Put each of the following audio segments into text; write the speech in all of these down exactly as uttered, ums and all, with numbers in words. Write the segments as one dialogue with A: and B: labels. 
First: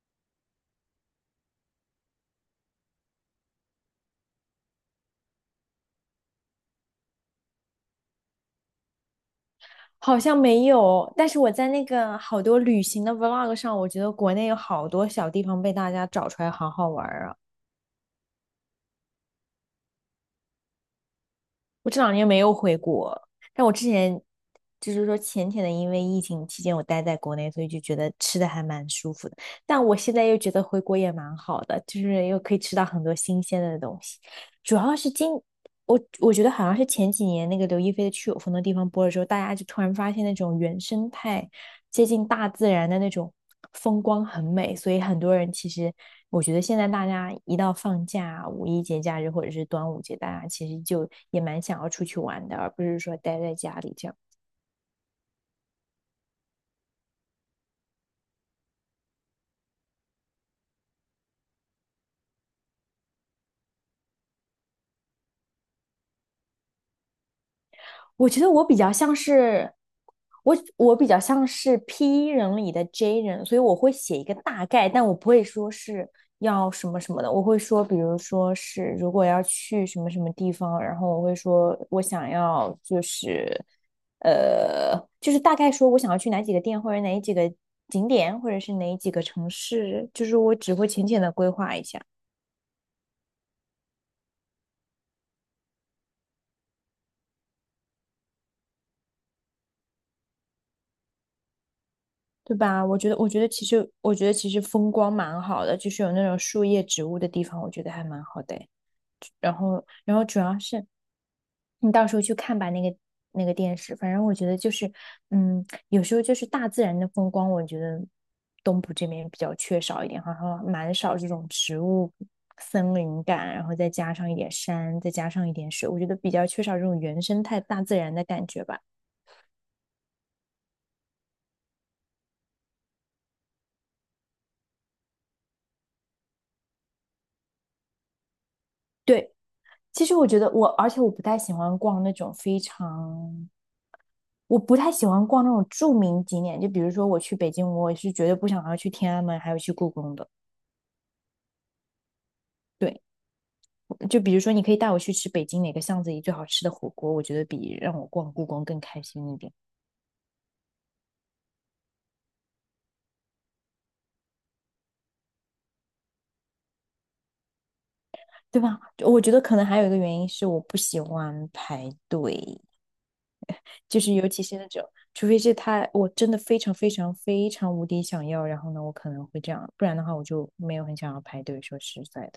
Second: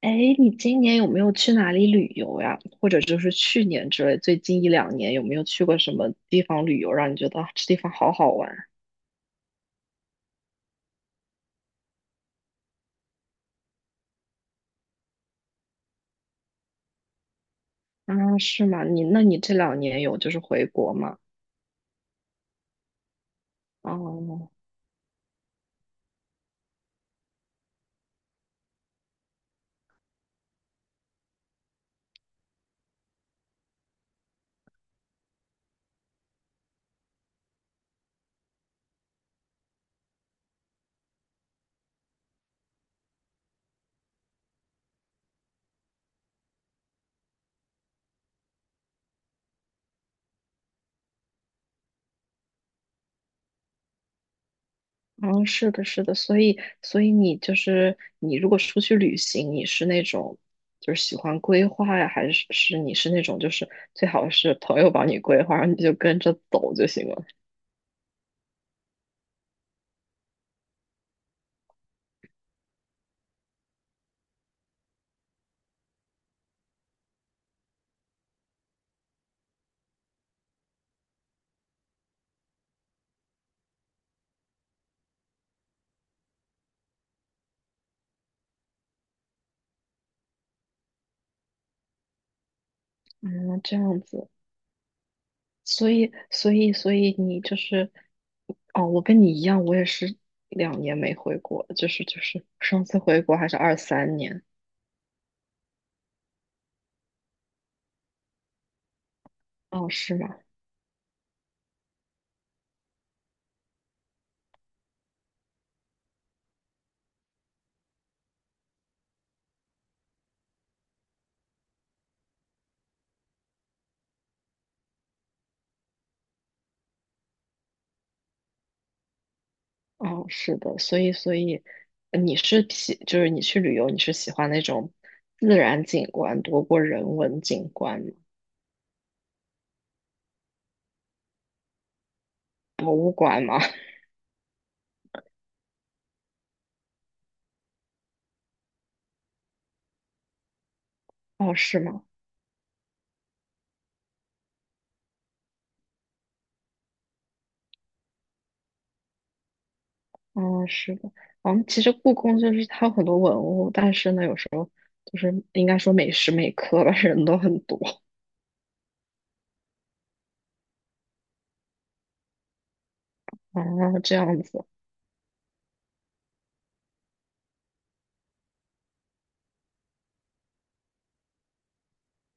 A: 哎，你今年有没有去哪里旅游呀？或者就是去年之类，最近一两年有没有去过什么地方旅游，让你觉得啊这地方好好玩？
B: 好像没有，但是我在那个好多旅行的 vlog 上，我觉得国内有好多小地方被大家找出来，好好玩儿啊！
A: 啊，是吗？你那你这两年有就是回国吗？
B: 我这两年没有回国，但我之前
A: 哦，
B: 就是说浅浅的，因为疫情期间我待在国内，所以就觉得吃的还蛮舒服的。但我现在又觉得回国也蛮好的，就是又可以吃到很多新鲜的东西。主要是今我我觉得好像是前几年那个刘亦菲的《去有风的地方》播了之后，大家就突然发现那种原生态。接近大自然的那种风光很美，所以很多人其实我觉得现在大家一到放假、五一节假日或者是端午节，大家其实就也蛮想要出去玩的，而不是说待在家里这样。
A: 哦，是的，是的，所以所以你就是你如果出去旅行，你是那种就是喜欢规划呀，还是是你是那种就是最好是朋友帮你规划，然后你就跟着走就行了？
B: 我觉得我比较像是我，我比较像是 P 人里的 J 人，所以我会写一个大概，但我不会说是要什么什么的，我会说，比如说是如果要去什么什么地方，然后我会说我想要就是呃，就是大概说我想要去哪几个店或者哪几个景点或者是哪几个城市，就是我只会浅浅的规划一下。
A: 嗯，这样子。所以，所以，所以你就是，哦，我跟你一样，我也是两年没回国，就是就是
B: 对吧？
A: 上
B: 我
A: 次
B: 觉得，
A: 回
B: 我
A: 国
B: 觉得
A: 还是
B: 其
A: 二
B: 实，我
A: 三
B: 觉得
A: 年，
B: 其实风光蛮好的，就是有那种树叶、植物的地方，我觉得还蛮好的诶。然后，
A: 哦，是
B: 然后
A: 吗？
B: 主要是你到时候去看吧，那个那个电视。反正我觉得就是，嗯，有时候就是大自然的风光，我觉得东部这边比较缺少一点，好像蛮少这种植物、森林感，然后再加上一点山，再加上一点水，我觉得比较缺少这种原生态大自然的感觉吧。
A: 哦，是的，所以，所以呃你是喜，就是你去旅游，你是喜欢那种自然景观多过人文景观吗？
B: 对，其实我觉得我，而且我不太喜欢逛那种非
A: 博物馆
B: 常
A: 吗？
B: 我不太喜欢逛那种著名景点，就比如说我去北京，我是绝对不想要去天安门，还有去故宫的。
A: 哦，是吗？
B: 对，就比如说你可以带我去吃北京哪个巷子里最好吃的火锅，我觉得比让我逛故宫更开心一点，
A: 哦，是的。嗯，其实故宫就是它有很多文物，但是呢，有时候就是应该说每时每刻吧，人都很多。
B: 对吧？我觉得可能还有一个原因是我不喜欢排队，就
A: 哦，
B: 是
A: 这
B: 尤其
A: 样
B: 是
A: 子。
B: 那种，除非是他我真的非常非常非常无敌想要，然后呢，我可能会这样，不然的话我就没有很想要排队，说实在的。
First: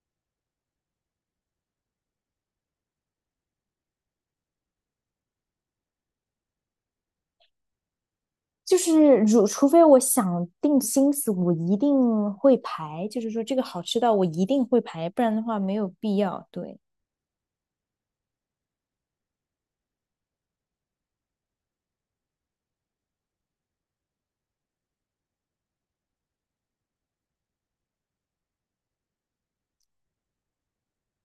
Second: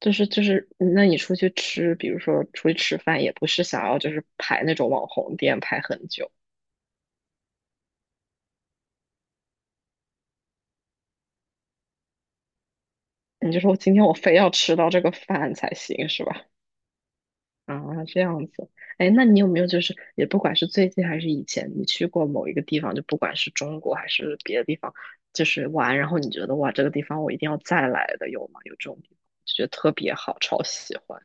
A: 就是就是，那你出去吃，比如说出去吃饭，也不是想要就是排那种网红店排很久，
B: 就是如，除非我想定心思，我一定会排。就是说，
A: 你
B: 这
A: 就
B: 个
A: 说
B: 好
A: 今
B: 吃
A: 天
B: 到
A: 我
B: 我
A: 非
B: 一
A: 要
B: 定
A: 吃
B: 会
A: 到这
B: 排，
A: 个
B: 不然的
A: 饭
B: 话
A: 才
B: 没有
A: 行，
B: 必
A: 是吧？
B: 要。对
A: 啊，这样子。哎，那你有没有就是也不管是最近还是以前，你去过某一个地方，就不管是中国还是别的地方，就是玩，然后你觉得哇，这个地方我一定要再来的，有吗？有这种地方，就觉得特别好，超喜欢。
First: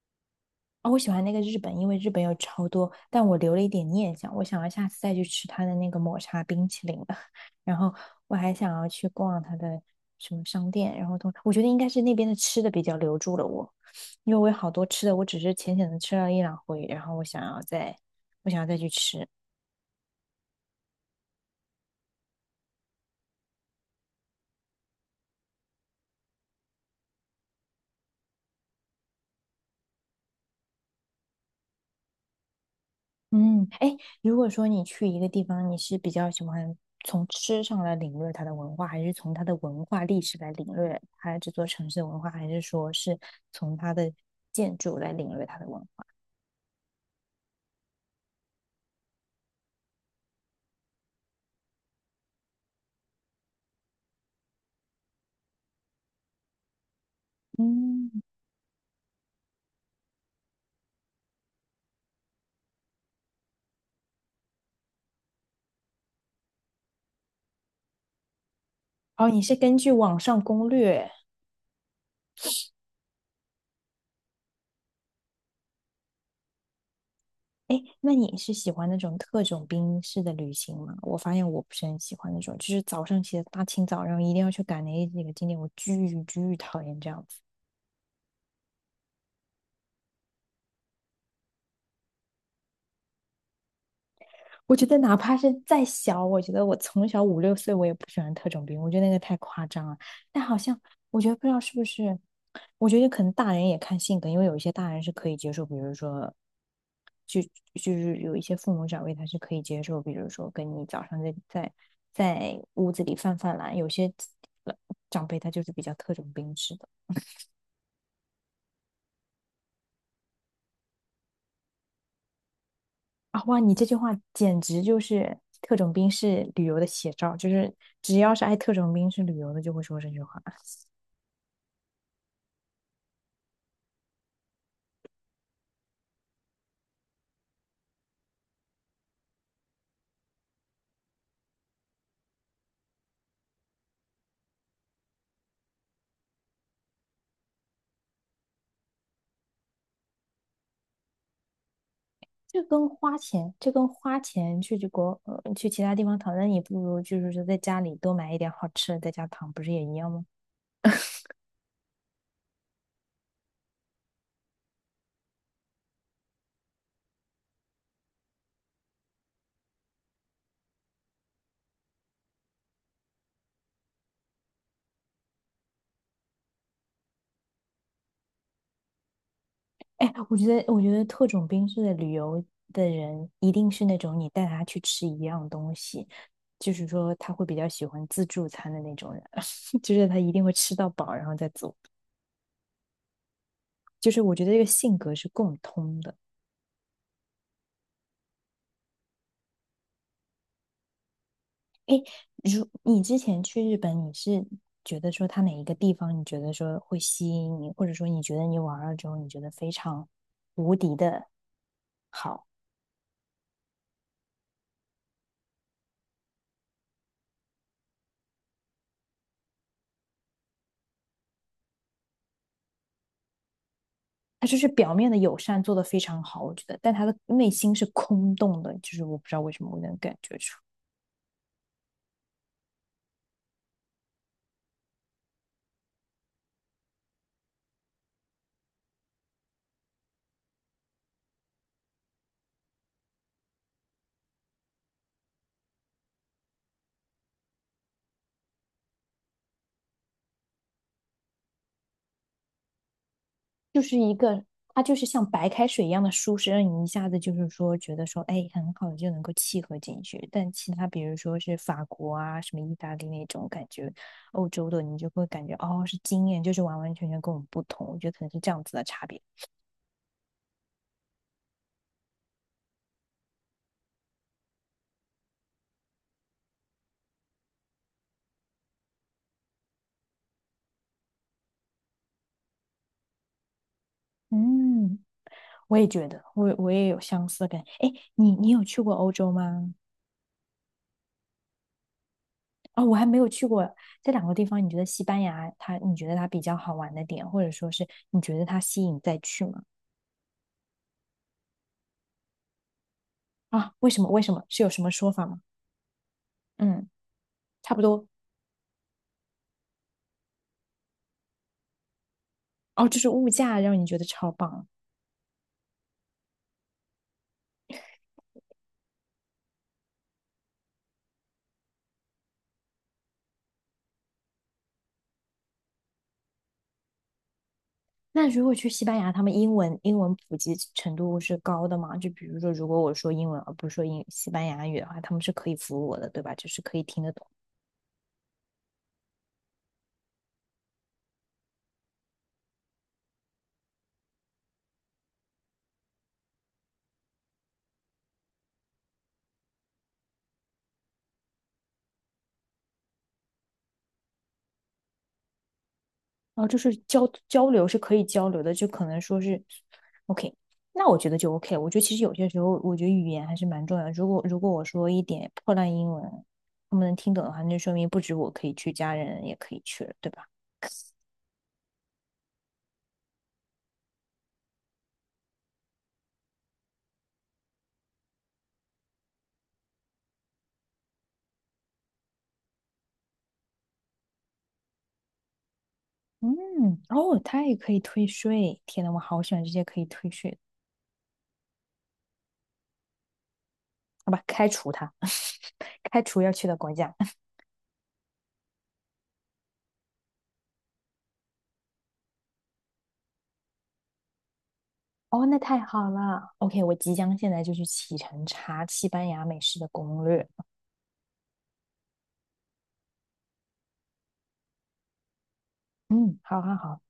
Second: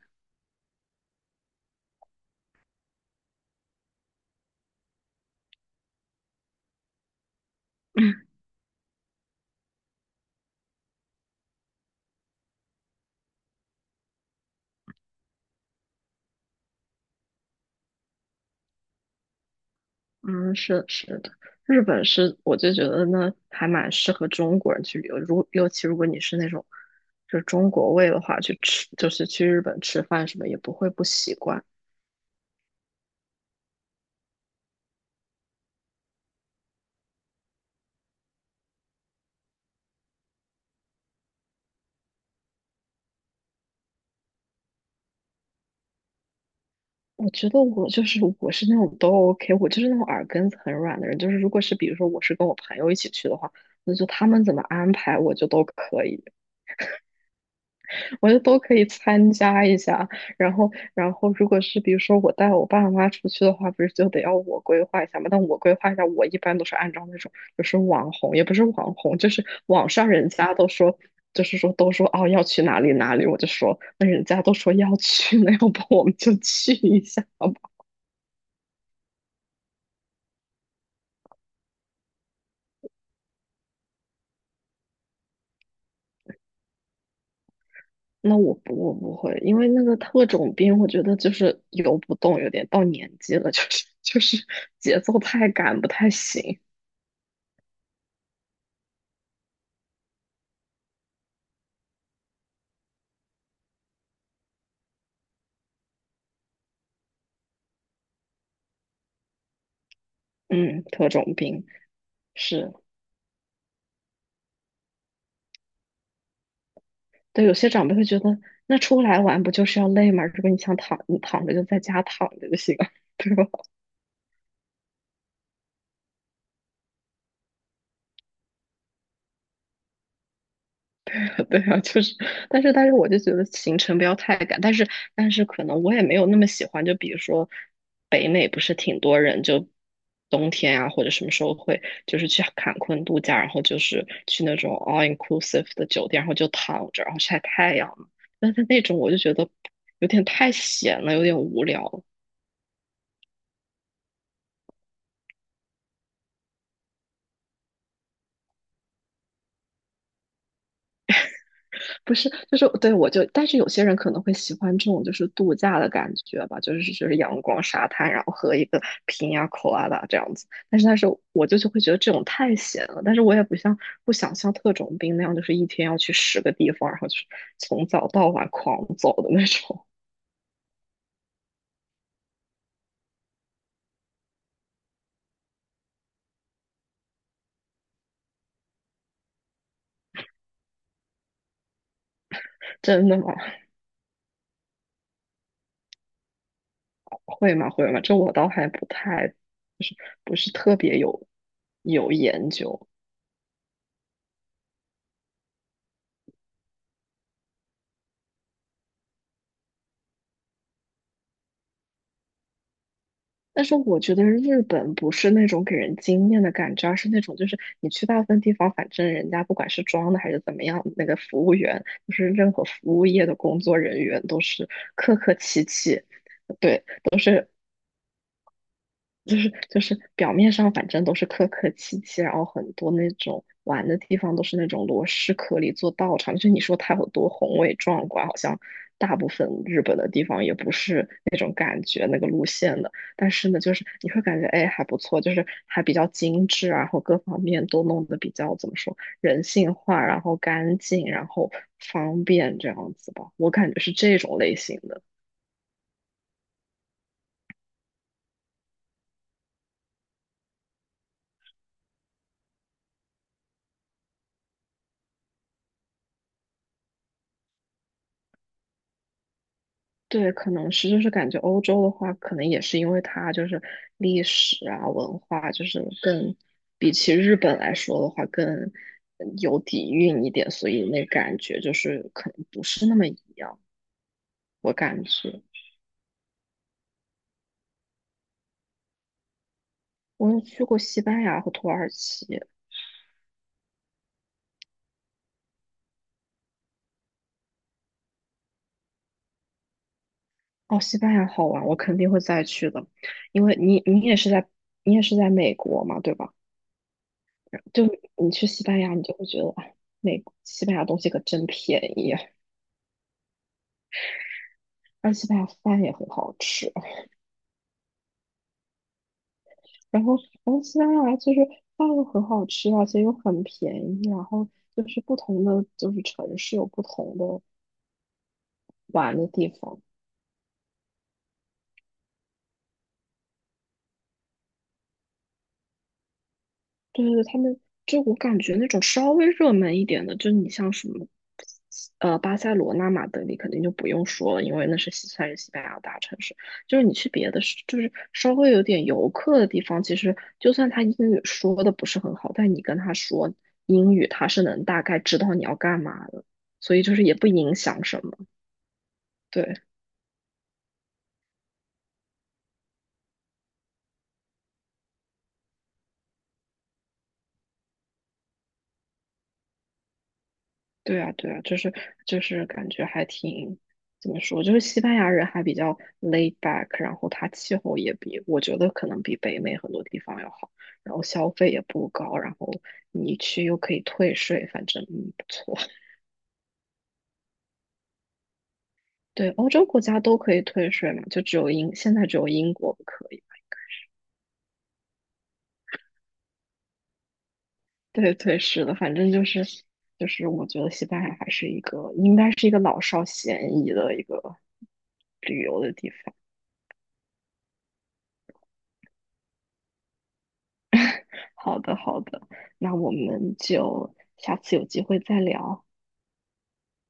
B: 啊、我喜欢那个日本，因为日本有超多，但我留了一点念想，我想要下次再去吃它的那个抹茶冰淇淋了。然后我还想要去逛它的什么商店，然后同我觉得应该是那边的吃的比较留住了我，因为我有好多吃的，我只是浅浅的吃了一两回，然后我想要再，我想要再去吃。
A: 嗯，是是的，日本是我就觉得呢，还蛮适合中国人去旅游。如尤其如果你是那种就是中国胃的话，去吃就是去日本吃饭什么也不会不习惯。
B: 嗯，哎，如果说你去一个地方，你是比较喜欢从吃上来领略它的文化，还是从它的文化历史来领略它这座城市的文化，还是说是从它的建筑来领略它的文化？
A: 我觉得我就是我是那种都 O K，我就是那种耳根子很软的人。就是如果是比如说我是跟我朋友一起去的话，那就他们怎么安排我就都可以。
B: 嗯，
A: 我就都可以参加一下。然后，然后如果是比如说我带我爸妈出去的话，不是就得要我规划一下吗？但我规划一下，我一般都是按照那种就是网红，也不是网红，
B: 哦，
A: 就
B: 你
A: 是
B: 是根
A: 网
B: 据
A: 上
B: 网
A: 人
B: 上
A: 家
B: 攻
A: 都说，
B: 略。
A: 就是说都说哦要去哪里哪里，我就说那人家都说要去，那要不我们就去一下吧。
B: 哎，那你是喜欢那种特种兵式的旅行吗？我发现我不是很喜欢那种，就是早上起来大清早，然后一定要去赶那几个景点，我巨巨讨厌这样子。
A: 那我不我不会，因为那个特种兵，我觉得就是游不动，有点到年纪了，就是 就是
B: 我觉得
A: 节
B: 哪
A: 奏
B: 怕
A: 太
B: 是
A: 赶，
B: 再
A: 不太
B: 小，我觉
A: 行。
B: 得我从小五六岁我也不喜欢特种兵，我觉得那个太夸张了。但好像我觉得不知道是不是，我觉得可能大人也看性格，因为有一些大人是可以接受，比如说，就就是有一些父母长辈他是可以接受，比如说跟
A: 嗯，
B: 你早
A: 特
B: 上在
A: 种兵。
B: 在在
A: 是，
B: 屋子里犯犯懒，有些长辈他就是比较特种兵式的。
A: 对，有些长辈会觉得，那出来玩不就是要累吗？如果你想躺，你躺着就在家躺着就行了，对
B: 啊，
A: 吧？
B: 哇，你这句话简直就是特种兵式旅游的写照，就是只要是爱特种兵式旅游的，就会说这句话。
A: 对啊，就是，但是但是我就觉得行程不要太赶，但是但是可能我也没有那么喜欢，就比如说北美不是挺多人就冬天啊或者什么时候会就是去坎昆度假，然后就是去那种 all inclusive 的酒店，然后就躺着，然后晒太阳嘛。但是那种我就觉得有点太闲了，有点无聊。
B: 就跟花钱，就跟花钱去去国，呃去其他地方躺，那你不如就是说在家里多买一点好吃的，在家躺，不是也一样吗？
A: 不是，就是对我就，但是有些人可能会喜欢这种就是度假的感觉吧，就是就是阳光沙滩，然后喝一个瓶呀、口啊啦这样子。但是但是我就就会觉得这种太闲了，但是我也不像不想像特种兵那样，就是一天要去十个地方，然后就是从早到晚狂走的那种。
B: 哎，我觉得，我觉得特种兵式的旅游的人，一定是那种你带他去吃一样东西，就是说他会比较喜欢自助餐的那种人，就是他一定会吃到饱，然后再走。
A: 真的吗？
B: 就是我觉得这个性格是共通的。
A: 会吗？会吗？这我倒还不太，就是不是特别有有研
B: 如
A: 究。
B: 你之前去日本，你是觉得说他哪一个地方你觉得说会吸引你，或者说你觉得你玩了之后你觉得非常无敌的好，
A: 但是我觉得日本不是那种给人惊艳的感觉啊，而是那种就是你去大部分地方，反正人家不管是装的还是怎么样，那个服务员就是任何服务业的工作人员都
B: 他就是
A: 是
B: 表面
A: 客
B: 的
A: 客
B: 友善
A: 气
B: 做得非
A: 气，
B: 常好，我觉得，
A: 对。
B: 但他的内心是空洞的，就是我不知
A: 就
B: 道为
A: 是
B: 什么我
A: 就
B: 能
A: 是
B: 感
A: 表
B: 觉
A: 面
B: 出
A: 上反正都是客客气气，然后很多那种玩的地方都是那种螺蛳壳里做道场，就你说它有多宏伟壮观，好像大部分日本的地方也不是那种感觉那个路线的，但是呢，就是你会感觉哎还不错，就是还比较精致啊然后各方面都弄得比较怎么说人性化，然后干净，然后方便这样子吧，我感觉
B: 就
A: 是
B: 是一
A: 这种
B: 个，
A: 类型
B: 它就
A: 的。
B: 是像白开水一样的舒适，让你一下子就是说觉得说，哎，很好就能够契合进去。但其他比如说是法国啊、什么意大利那种感觉，欧洲的你就会感觉哦是经验，就是完完全全跟我们不同。我觉得可能是这样子的差别。
A: 对，可能是就是感觉欧洲的话，可能也是因为它就是历史啊、文化，就是更比起日本来说的话，更嗯有底蕴一点，所以那感觉就是可能不是那么一样。我
B: 嗯，
A: 感觉
B: 我也觉得，我我也有相似的感觉。哎，你你有去过欧洲吗？
A: 我有去过西班牙和土耳其，
B: 哦，我还没有去过这两个地方。你觉得西班牙它，你觉得它比较好玩的点，或者说是你觉得它吸引再去吗？
A: 哦，西班牙好玩，我肯定会再去的，因为
B: 啊，
A: 你
B: 为什
A: 你
B: 么？
A: 也
B: 为
A: 是
B: 什么？
A: 在
B: 是有什么
A: 你也
B: 说
A: 是
B: 法
A: 在
B: 吗？
A: 美国嘛，对吧？
B: 嗯，差不
A: 就
B: 多。
A: 你去西班牙，你就会觉得，哎，美西班牙东西可真便宜啊，
B: 哦，就是物价让你觉得超棒啊。
A: 而且西班牙饭也很好吃。然后，然后西班牙其实饭又很好吃啊，而且又很便宜。然后就是不同的就是城市有不同的
B: 那如果去西班牙，
A: 玩
B: 他
A: 的
B: 们
A: 地
B: 英文
A: 方。
B: 英文普及程度是高的吗？就比如说，如果我说英文而不是说英西班牙语的话，他们是可以服务我的，对吧？就是可以听
A: 对
B: 得
A: 对对，
B: 懂。
A: 他们就我感觉那种稍微热门一点的，就是你像什么，呃，巴塞罗那、马德里肯定就不用说了，因为那是西算是西班牙大城市。就是你去别的市，就是稍微有点游客的地方，其实就算他英语说的不是很好，但你跟他说英语，他是能大概知道你要干嘛的，
B: 然后就是
A: 所以就是
B: 交
A: 也不
B: 交
A: 影
B: 流是
A: 响
B: 可以
A: 什么。
B: 交流的，就可能说是
A: 对。
B: OK。那我觉得就 OK。我觉得其实有些时候，我觉得语言还是蛮重要的，如果如果我说一点破烂英文，他们能听懂的话，那就说明不止我可以去，家人也可以去了，对吧？
A: 对啊，对啊，就是就是感觉还挺怎么说，就是西班牙人还比较 laid back，然后它气候也比我觉得可能比北美很多地方要好，然后消费也不高，然后你去又可以退税，反正嗯不错。
B: 嗯，哦，它也可以退税。天呐，我好
A: 对，
B: 喜欢这
A: 欧
B: 些
A: 洲
B: 可
A: 国
B: 以
A: 家
B: 退
A: 都可
B: 税。
A: 以退税嘛，就只有英现在只有英国不可以。
B: 好吧，开除它，开除要去的国家。
A: 对对是的，反正就是就是我觉得西班牙还是一个应该是一个老少咸宜的一个
B: 哦，那
A: 旅
B: 太
A: 游的
B: 好
A: 地方。
B: 了。OK,我即将现在就去启程查西班牙美食的攻略。
A: 好的，好的，那我们就下次有机会再聊。
B: 嗯，好好好。